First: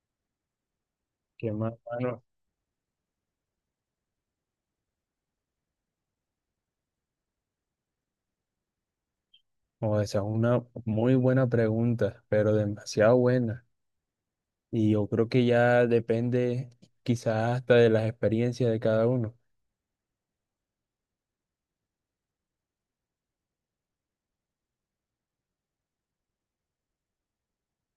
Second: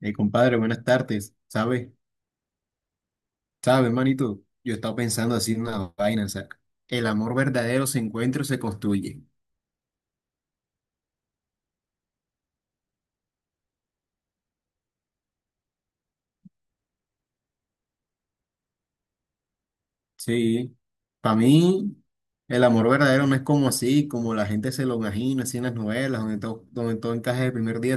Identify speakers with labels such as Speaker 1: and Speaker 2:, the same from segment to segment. Speaker 1: Compadre, buenas tardes.
Speaker 2: Qué más,
Speaker 1: ¿Sabes?
Speaker 2: mano.
Speaker 1: ¿Sabes, manito? Yo he estado pensando así en una vaina, o sea, el amor verdadero se encuentra o se construye.
Speaker 2: O esa es una muy buena pregunta, pero demasiado buena. Y yo creo que ya depende quizás hasta de las experiencias de cada uno.
Speaker 1: Sí. Para mí, el amor verdadero no es como así, como la gente se lo imagina, así en las novelas, donde todo encaja el primer día.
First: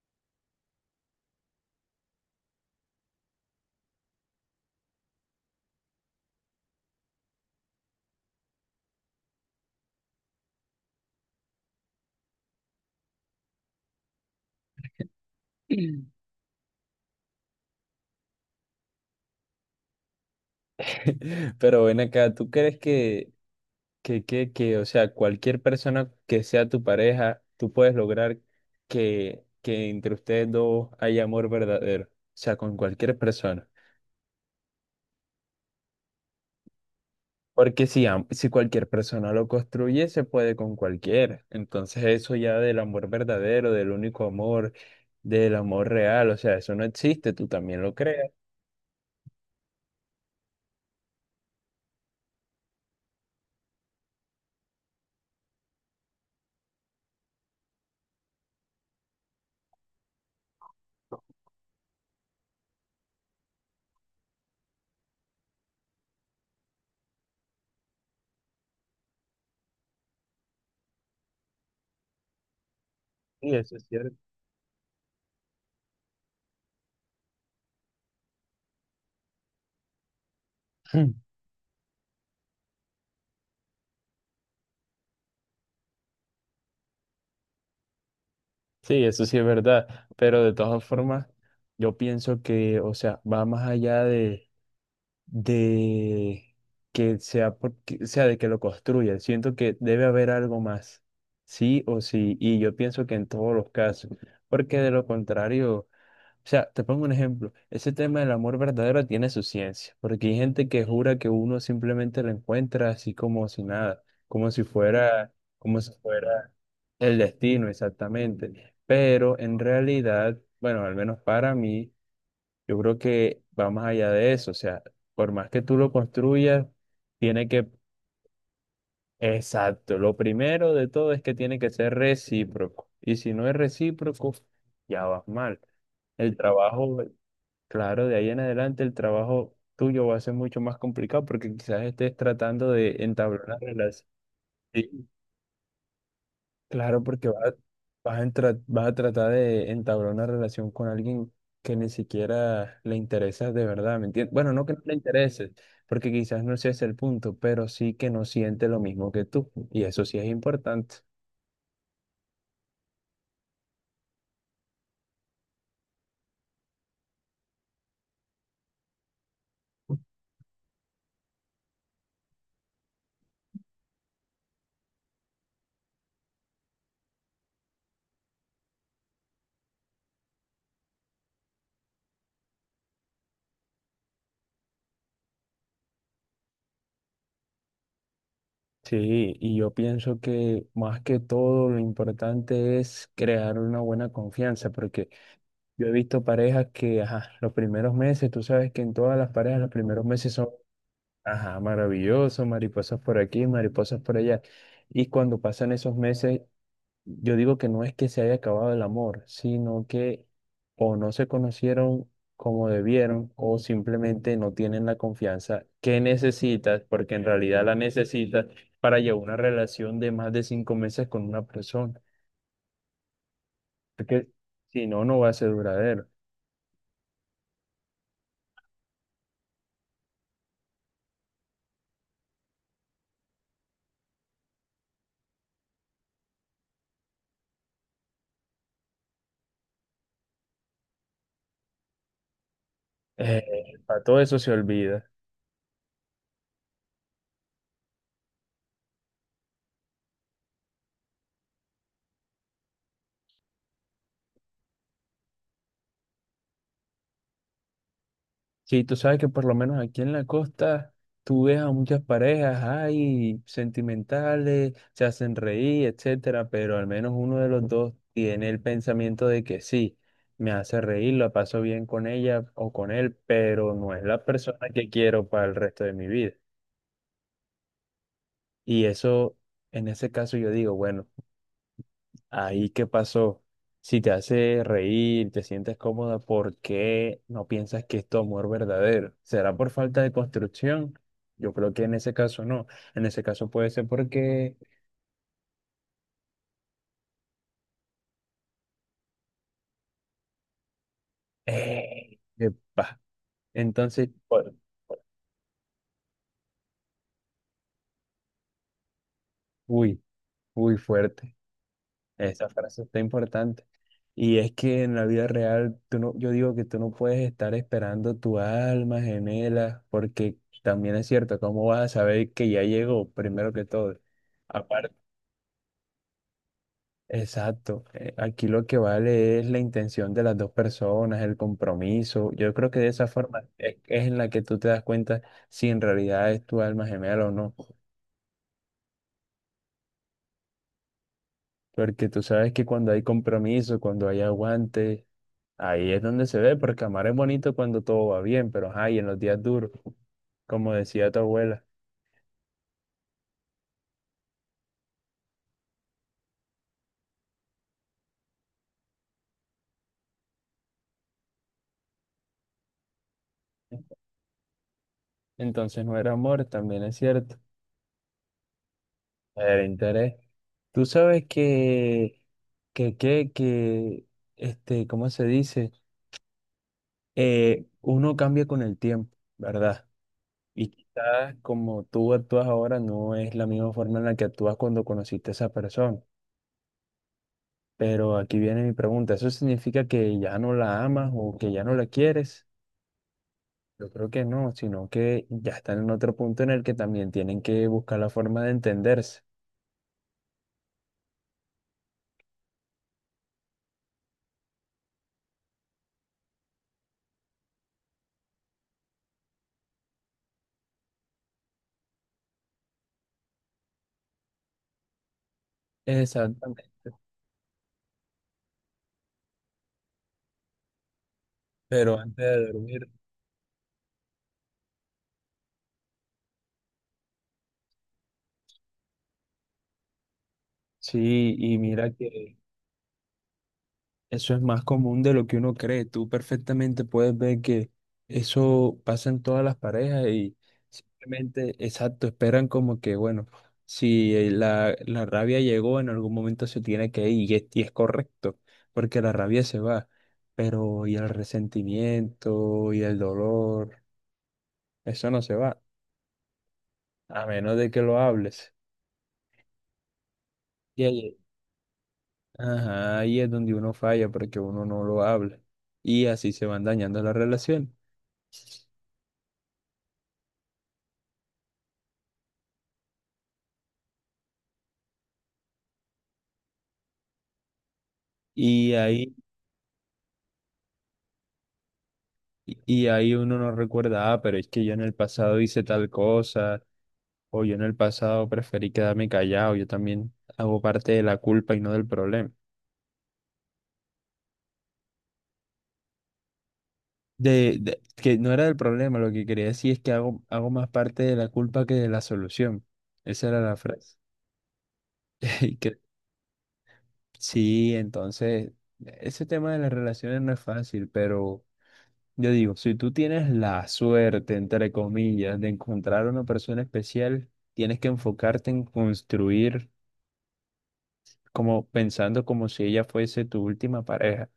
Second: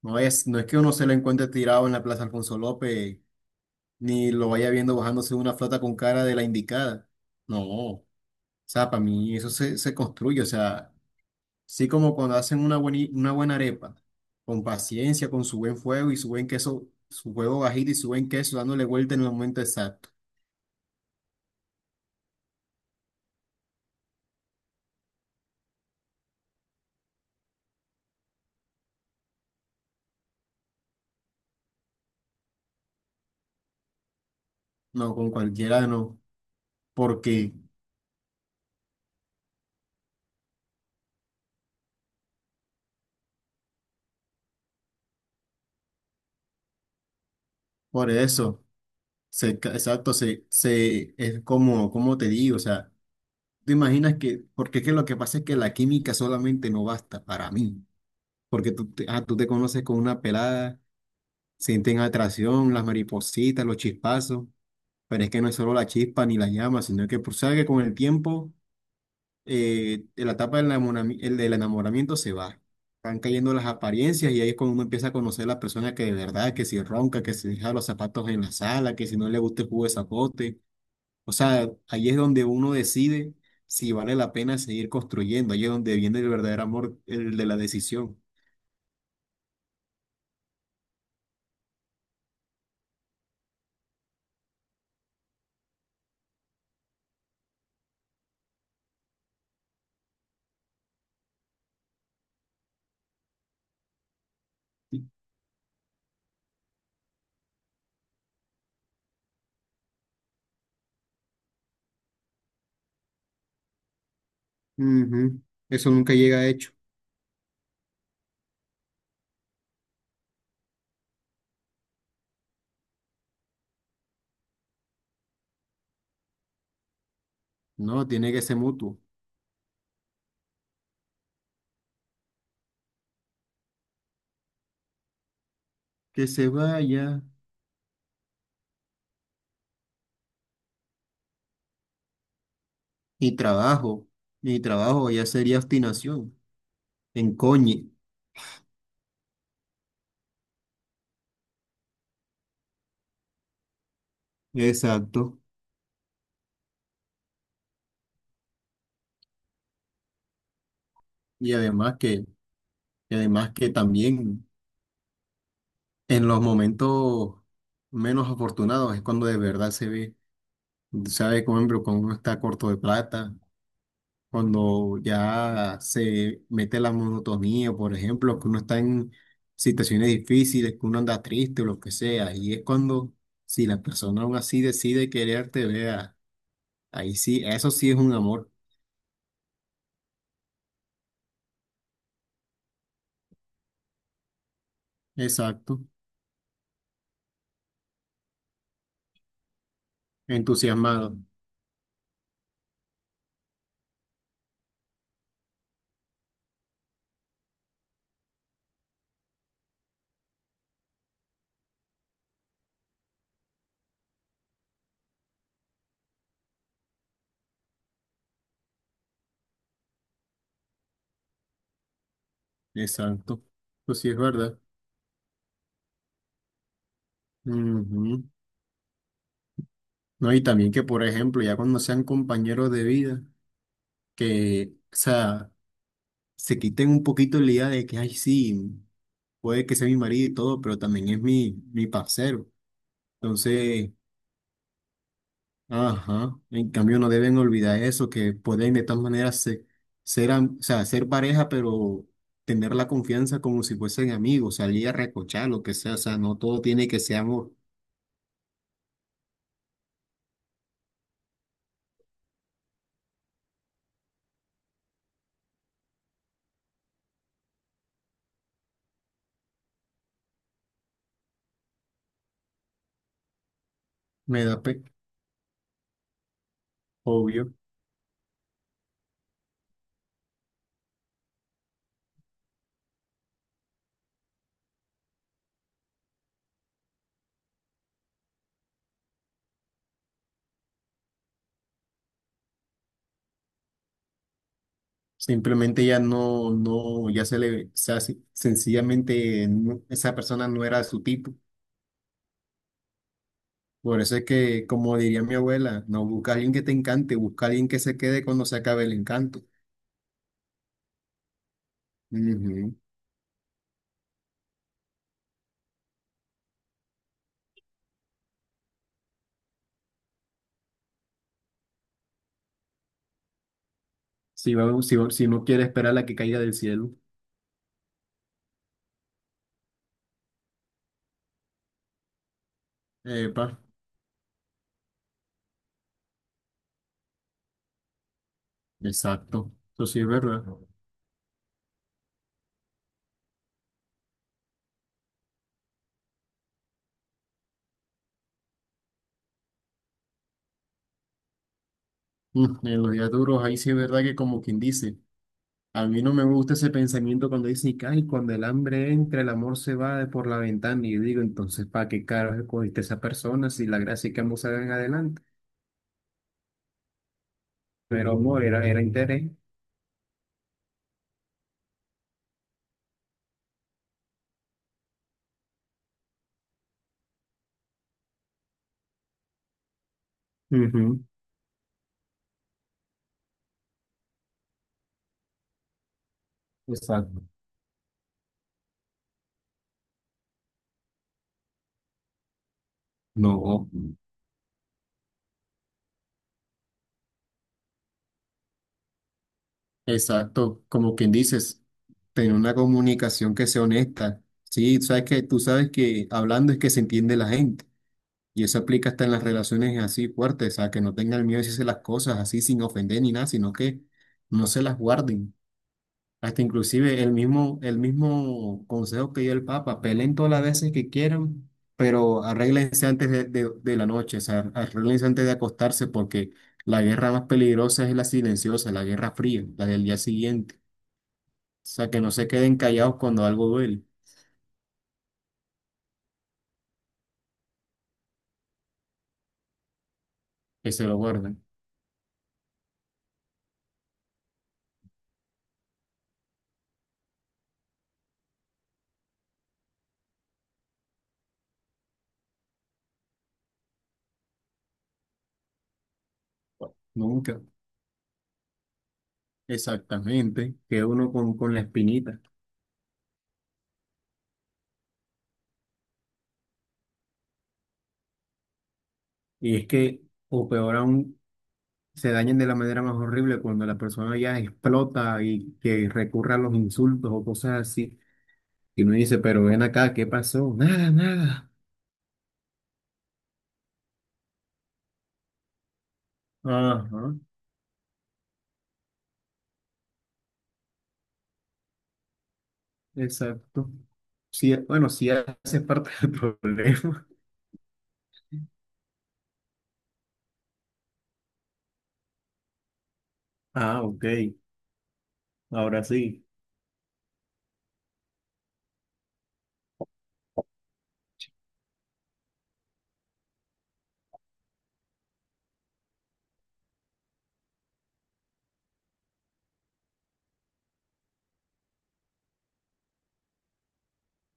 Speaker 1: No es que uno se lo encuentre tirado en la Plaza Alfonso López, ni lo vaya viendo bajándose de una flota con cara de la indicada. No. O sea, para mí eso se construye, o sea. Sí, como cuando hacen una buena arepa, con paciencia, con su buen fuego y su buen queso, su huevo bajito y su buen queso, dándole vuelta en el momento exacto.
Speaker 2: Mm. Pero ven acá, ¿tú crees que, o sea, cualquier persona que sea tu pareja, tú puedes lograr que, entre ustedes dos haya amor verdadero? O sea, con cualquier persona.
Speaker 1: No, con cualquiera no, porque
Speaker 2: Porque si, si cualquier persona lo construye, se puede con cualquiera. Entonces eso ya del amor verdadero, del único amor, del amor real, o sea, eso no existe, tú también lo
Speaker 1: por
Speaker 2: creas.
Speaker 1: eso, exacto, es como, como te digo, o sea, tú imaginas que, porque es que lo que pasa es que la química solamente no basta para mí, porque tú te conoces con una pelada, sienten atracción, las maripositas, los chispazos, pero es que no es solo la chispa ni la llama, sino que, pues, sabes que con el tiempo de la etapa del enamorami- el del enamoramiento se va. Van
Speaker 2: Sí,
Speaker 1: cayendo las
Speaker 2: eso es cierto.
Speaker 1: apariencias y ahí es cuando uno empieza a conocer a la persona que de verdad, que si ronca, que si deja los zapatos en la sala, que si no le gusta el jugo de zapote. O sea, ahí es donde uno decide si vale la pena seguir construyendo. Ahí es donde viene el verdadero amor, el de la decisión.
Speaker 2: Sí, eso sí es verdad. Pero de todas formas, yo pienso que, o sea, va más allá de que sea porque, sea, de que lo construya. Siento que debe haber algo más, sí o sí. Y yo pienso que en todos los casos, porque de lo contrario... O sea, te pongo un ejemplo. Ese tema del amor verdadero tiene su ciencia, porque hay gente que jura que uno simplemente lo encuentra así como si nada,
Speaker 1: Ujú.
Speaker 2: como
Speaker 1: Eso
Speaker 2: si
Speaker 1: nunca llega
Speaker 2: fuera
Speaker 1: hecho.
Speaker 2: el destino exactamente. Pero en realidad, bueno, al menos para mí, yo creo que va más allá de eso. O sea, por más que tú lo construyas, tiene que,
Speaker 1: No, tiene que ser mutuo.
Speaker 2: exacto, lo primero de todo es que tiene que ser recíproco. Y si no es recíproco, ya vas mal.
Speaker 1: Que
Speaker 2: El
Speaker 1: se
Speaker 2: trabajo
Speaker 1: vaya.
Speaker 2: Claro, de ahí en adelante el trabajo tuyo va a ser mucho más complicado porque quizás estés tratando de
Speaker 1: Y
Speaker 2: entablar una relación.
Speaker 1: trabajo. Y
Speaker 2: Sí,
Speaker 1: trabajo ya sería obstinación.
Speaker 2: claro, porque vas,
Speaker 1: Encoñe.
Speaker 2: vas a tratar de entablar una relación con alguien que ni siquiera le interesa de verdad, ¿me entiendes? Bueno, no que no le
Speaker 1: Exacto.
Speaker 2: interese, porque quizás no sea ese el punto, pero sí que no siente lo mismo que tú. Y eso sí es importante.
Speaker 1: Y además que, y además que también en los momentos menos afortunados es cuando de verdad se ve, sabe, por ejemplo, cuando uno está corto de plata, cuando ya se mete la monotonía, por ejemplo, que uno está en situaciones difíciles, que uno anda triste o lo que sea, y es cuando si la persona aún así decide quererte, vea, ahí sí, eso sí es un amor,
Speaker 2: Sí, y yo pienso que más que todo lo importante es crear una buena confianza, porque
Speaker 1: exacto,
Speaker 2: yo he visto parejas que, ajá, los primeros meses, tú sabes que en todas las parejas los primeros meses son,
Speaker 1: entusiasmado,
Speaker 2: ajá, maravillosos, mariposas por aquí, mariposas por allá. Y cuando pasan esos meses, yo digo que no es que se haya acabado el amor, sino que o no se conocieron como debieron o simplemente no tienen la confianza que necesitas, porque en realidad la necesitas para llevar una relación de más de 5 meses con una persona,
Speaker 1: exacto, eso sí es
Speaker 2: porque
Speaker 1: verdad.
Speaker 2: si no, no va a ser duradero.
Speaker 1: Ujú. No, y también que, por ejemplo, ya cuando sean compañeros de vida, que, o sea, se quiten un poquito la idea de que, ay, sí, puede que sea mi marido y todo, pero también es mi parcero.
Speaker 2: Eh,
Speaker 1: Entonces,
Speaker 2: para todo eso se olvida.
Speaker 1: ajá, en cambio no deben olvidar eso, que pueden de tal manera o sea, ser pareja, pero tener la confianza como si fuesen amigos, salir a recochar, lo que sea, o sea, no todo tiene que ser amor.
Speaker 2: Sí, tú sabes que por lo menos aquí en la costa tú ves a muchas parejas, hay sentimentales, se hacen reír, etcétera, pero al menos uno de los dos tiene el pensamiento de que sí, me hace reír, la paso bien con ella o con él, pero no es la
Speaker 1: Me da
Speaker 2: persona
Speaker 1: pe,
Speaker 2: que quiero para el resto de mi vida.
Speaker 1: obvio.
Speaker 2: Y eso, en ese caso yo digo, bueno. Ahí, ¿qué pasó? Si te hace reír, te sientes cómoda, ¿por qué no piensas que es tu amor verdadero? ¿Será por falta de construcción? Yo creo que en ese caso no. En ese caso puede ser porque...
Speaker 1: Simplemente ya no, no, ya se le, o sea, sencillamente esa persona no era su tipo.
Speaker 2: ¡Eh! ¡Epa!
Speaker 1: Por
Speaker 2: Entonces,
Speaker 1: eso es
Speaker 2: por-
Speaker 1: que, como diría mi abuela, no busca a alguien que te encante, busca a alguien que se quede cuando se acabe el encanto.
Speaker 2: uy, uy, fuerte. Esa
Speaker 1: Ujú.
Speaker 2: frase está importante. Y es que en la vida real, tú no, yo digo que tú no puedes estar esperando tu alma gemela, porque también es cierto, ¿cómo vas a saber que ya llegó primero que todo?
Speaker 1: Si va-
Speaker 2: Aparte,
Speaker 1: si, va- si no quiere esperar a la que caiga del cielo.
Speaker 2: exacto. Aquí lo que vale es la intención de las dos personas, el compromiso. Yo creo que de esa forma
Speaker 1: Epa,
Speaker 2: es en la que tú te das cuenta si en realidad es tu alma gemela o no.
Speaker 1: exacto. Eso sí es verdad.
Speaker 2: Porque tú sabes que cuando hay compromiso, cuando hay aguante, ahí es donde se ve, porque amar es bonito cuando todo va bien, pero ajá, y en los días duros, como decía tu abuela.
Speaker 1: Mm, en los días duros, ahí sí es verdad que como quien dice. A mí no me gusta ese pensamiento cuando dicen, que, ay, cuando el hambre entra, el amor se va de por la ventana. Y yo digo, entonces, ¿para qué carajo escogiste a esa persona si la gracia es que ambos salgan adelante?
Speaker 2: Entonces no era amor, también es cierto,
Speaker 1: Pero amor, era, era interés.
Speaker 2: era interés. Tú sabes que, que, que, este, ¿cómo se dice? Uno cambia con el tiempo, ¿verdad? Y
Speaker 1: Ujú,
Speaker 2: quizás como tú actúas ahora no es la misma forma en la que actúas cuando conociste a esa persona.
Speaker 1: exacto.
Speaker 2: Pero aquí viene mi pregunta, ¿eso significa que ya no la amas o que ya no la quieres?
Speaker 1: No,
Speaker 2: Yo creo que no, sino que ya están en otro punto en el que también tienen que buscar la forma de entenderse.
Speaker 1: exacto, como quien dices, tener una comunicación que sea honesta. Sí, sabes que tú sabes que hablando es que se entiende la gente y eso aplica hasta en las relaciones así fuertes, o sea, que no tengan miedo de decirse las cosas así sin ofender ni nada, sino que no se las guarden. Hasta
Speaker 2: Exactamente.
Speaker 1: inclusive el mismo consejo que dio el Papa, peleen todas las veces que quieran,
Speaker 2: Pero
Speaker 1: pero
Speaker 2: antes de
Speaker 1: arréglense
Speaker 2: dormir.
Speaker 1: antes de la noche, o sea, arréglense antes de acostarse, porque la guerra más peligrosa es la silenciosa, la guerra fría, la del día siguiente.
Speaker 2: Sí, y
Speaker 1: O sea,
Speaker 2: mira
Speaker 1: que no se
Speaker 2: que
Speaker 1: queden callados cuando algo duele,
Speaker 2: eso es más común de lo que uno cree. Tú perfectamente puedes ver que eso pasa en todas las parejas y
Speaker 1: que se lo guarden.
Speaker 2: simplemente, exacto, esperan como que, bueno, si la rabia llegó, en algún momento se tiene que ir y es correcto, porque la rabia se va, pero y el resentimiento y el dolor, eso no se va, a
Speaker 1: Nunca.
Speaker 2: menos de que lo hables.
Speaker 1: Exactamente.
Speaker 2: Y
Speaker 1: Queda uno
Speaker 2: ahí,
Speaker 1: con la espinita.
Speaker 2: ajá, ahí es donde uno falla porque uno no lo habla y así se van dañando las relaciones.
Speaker 1: Y es que, o peor aún, se dañen de la manera más horrible cuando la persona ya explota y que recurra a los insultos o cosas así.
Speaker 2: Y
Speaker 1: Y uno
Speaker 2: ahí,
Speaker 1: dice, pero ven acá, ¿qué pasó? Nada, nada.
Speaker 2: y ahí uno no recuerda, ah, pero es que yo en el pasado hice tal cosa,
Speaker 1: Ajá,
Speaker 2: o yo en el pasado preferí quedarme callado, yo también hago parte de la culpa y no del problema.
Speaker 1: exacto. Sí, bueno, sí hace parte del problema.
Speaker 2: Que no era del problema, lo que quería decir es que hago, hago más parte de la culpa que de la solución. Esa era la
Speaker 1: Ah,
Speaker 2: frase.
Speaker 1: ok.
Speaker 2: Y que,
Speaker 1: Ahora sí,
Speaker 2: sí, entonces, ese tema de las relaciones no es fácil, pero... Yo digo, si tú tienes la suerte, entre comillas, de encontrar a una persona especial, tienes que enfocarte en construir como pensando como si ella fuese tu última pareja.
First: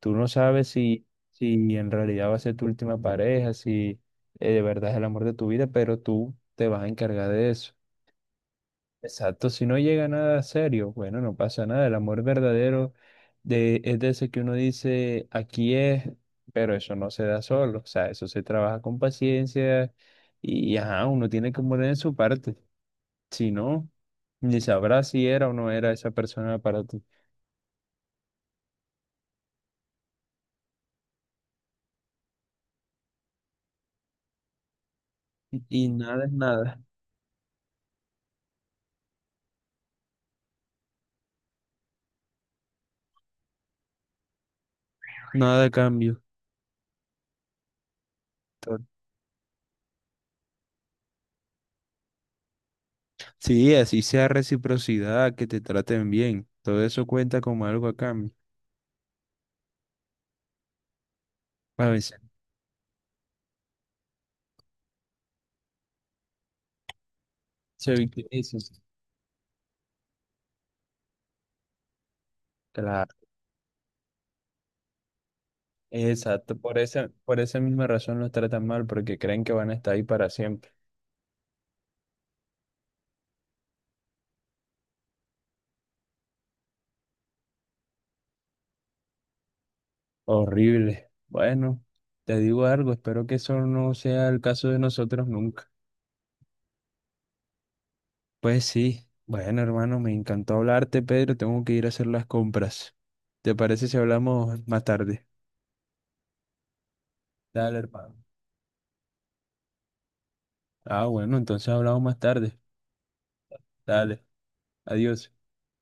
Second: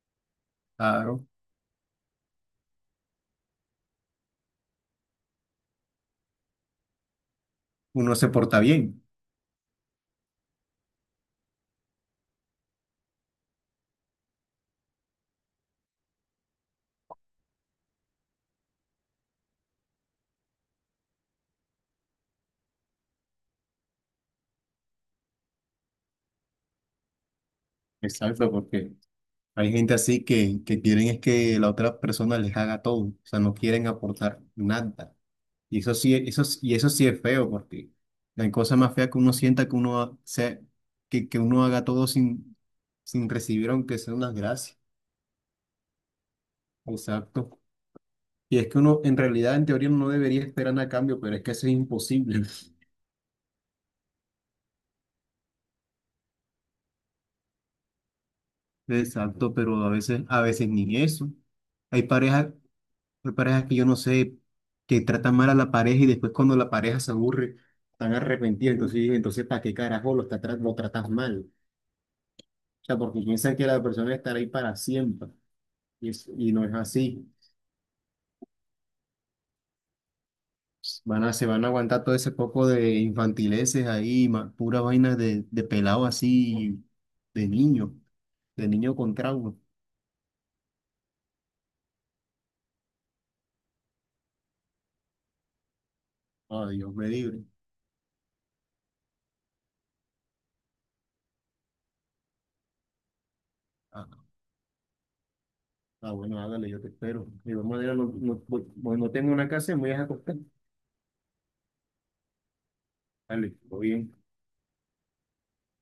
Speaker 2: Tú no sabes si,
Speaker 1: claro.
Speaker 2: si en realidad va a ser tu última pareja, si de verdad es el amor de tu vida, pero tú te vas a encargar de eso.
Speaker 1: Uno se porta bien.
Speaker 2: Exacto, si no llega nada serio, bueno, no pasa nada. El amor verdadero es de ese que uno dice, aquí es, pero eso no se da solo. O sea, eso se trabaja con paciencia y ajá, uno tiene que poner en su parte. Si no, ni sabrá si era o no era esa persona para ti.
Speaker 1: Exacto, porque hay gente así que quieren es que la otra persona les haga todo. O sea, no quieren aportar nada. Y
Speaker 2: Y
Speaker 1: eso sí,
Speaker 2: nada es
Speaker 1: eso, y
Speaker 2: nada,
Speaker 1: eso sí es feo, porque la cosa más fea que uno sienta que sea, que uno haga todo sin, sin recibir, aunque sea unas gracias.
Speaker 2: nada de cambio.
Speaker 1: Exacto. Y es que
Speaker 2: To-
Speaker 1: uno, en realidad, en teoría, no debería esperar nada a cambio, pero es que eso es imposible.
Speaker 2: Sí, así sea reciprocidad, que te traten bien. Todo eso cuenta como algo a cambio.
Speaker 1: Exacto, pero a veces ni eso.
Speaker 2: A
Speaker 1: Hay
Speaker 2: veces
Speaker 1: parejas, hay parejas que yo no sé, que tratan mal a la pareja y después cuando la pareja se aburre,
Speaker 2: se
Speaker 1: están
Speaker 2: victimizan.
Speaker 1: arrepentidos. Entonces ¿para qué carajo lo tratas mal? O sea,
Speaker 2: Claro.
Speaker 1: porque piensan que la persona estará ahí para siempre. Y, y
Speaker 2: Exacto,
Speaker 1: no es así.
Speaker 2: por esa misma razón los tratan mal, porque creen que van a estar ahí para siempre.
Speaker 1: Se van a aguantar todo ese poco de infantileces ahí, pura vaina de pelado así, de niño, de niño con trauma.
Speaker 2: Horrible. Bueno, te digo algo, espero que eso no sea el caso de nosotros nunca.
Speaker 1: Ah, Dios me libre.
Speaker 2: Pues sí, bueno, hermano, me encantó hablarte, Pedro, tengo que ir a hacer las compras. ¿Te parece si
Speaker 1: Ah,
Speaker 2: hablamos más tarde?
Speaker 1: ah, bueno, hágale, yo te espero. De igual
Speaker 2: Dale,
Speaker 1: manera, no,
Speaker 2: hermano.
Speaker 1: no, no tengo una casa, me voy a acostar.
Speaker 2: Ah, bueno, entonces hablamos más tarde.
Speaker 1: Dale, todo bien.
Speaker 2: Dale, adiós.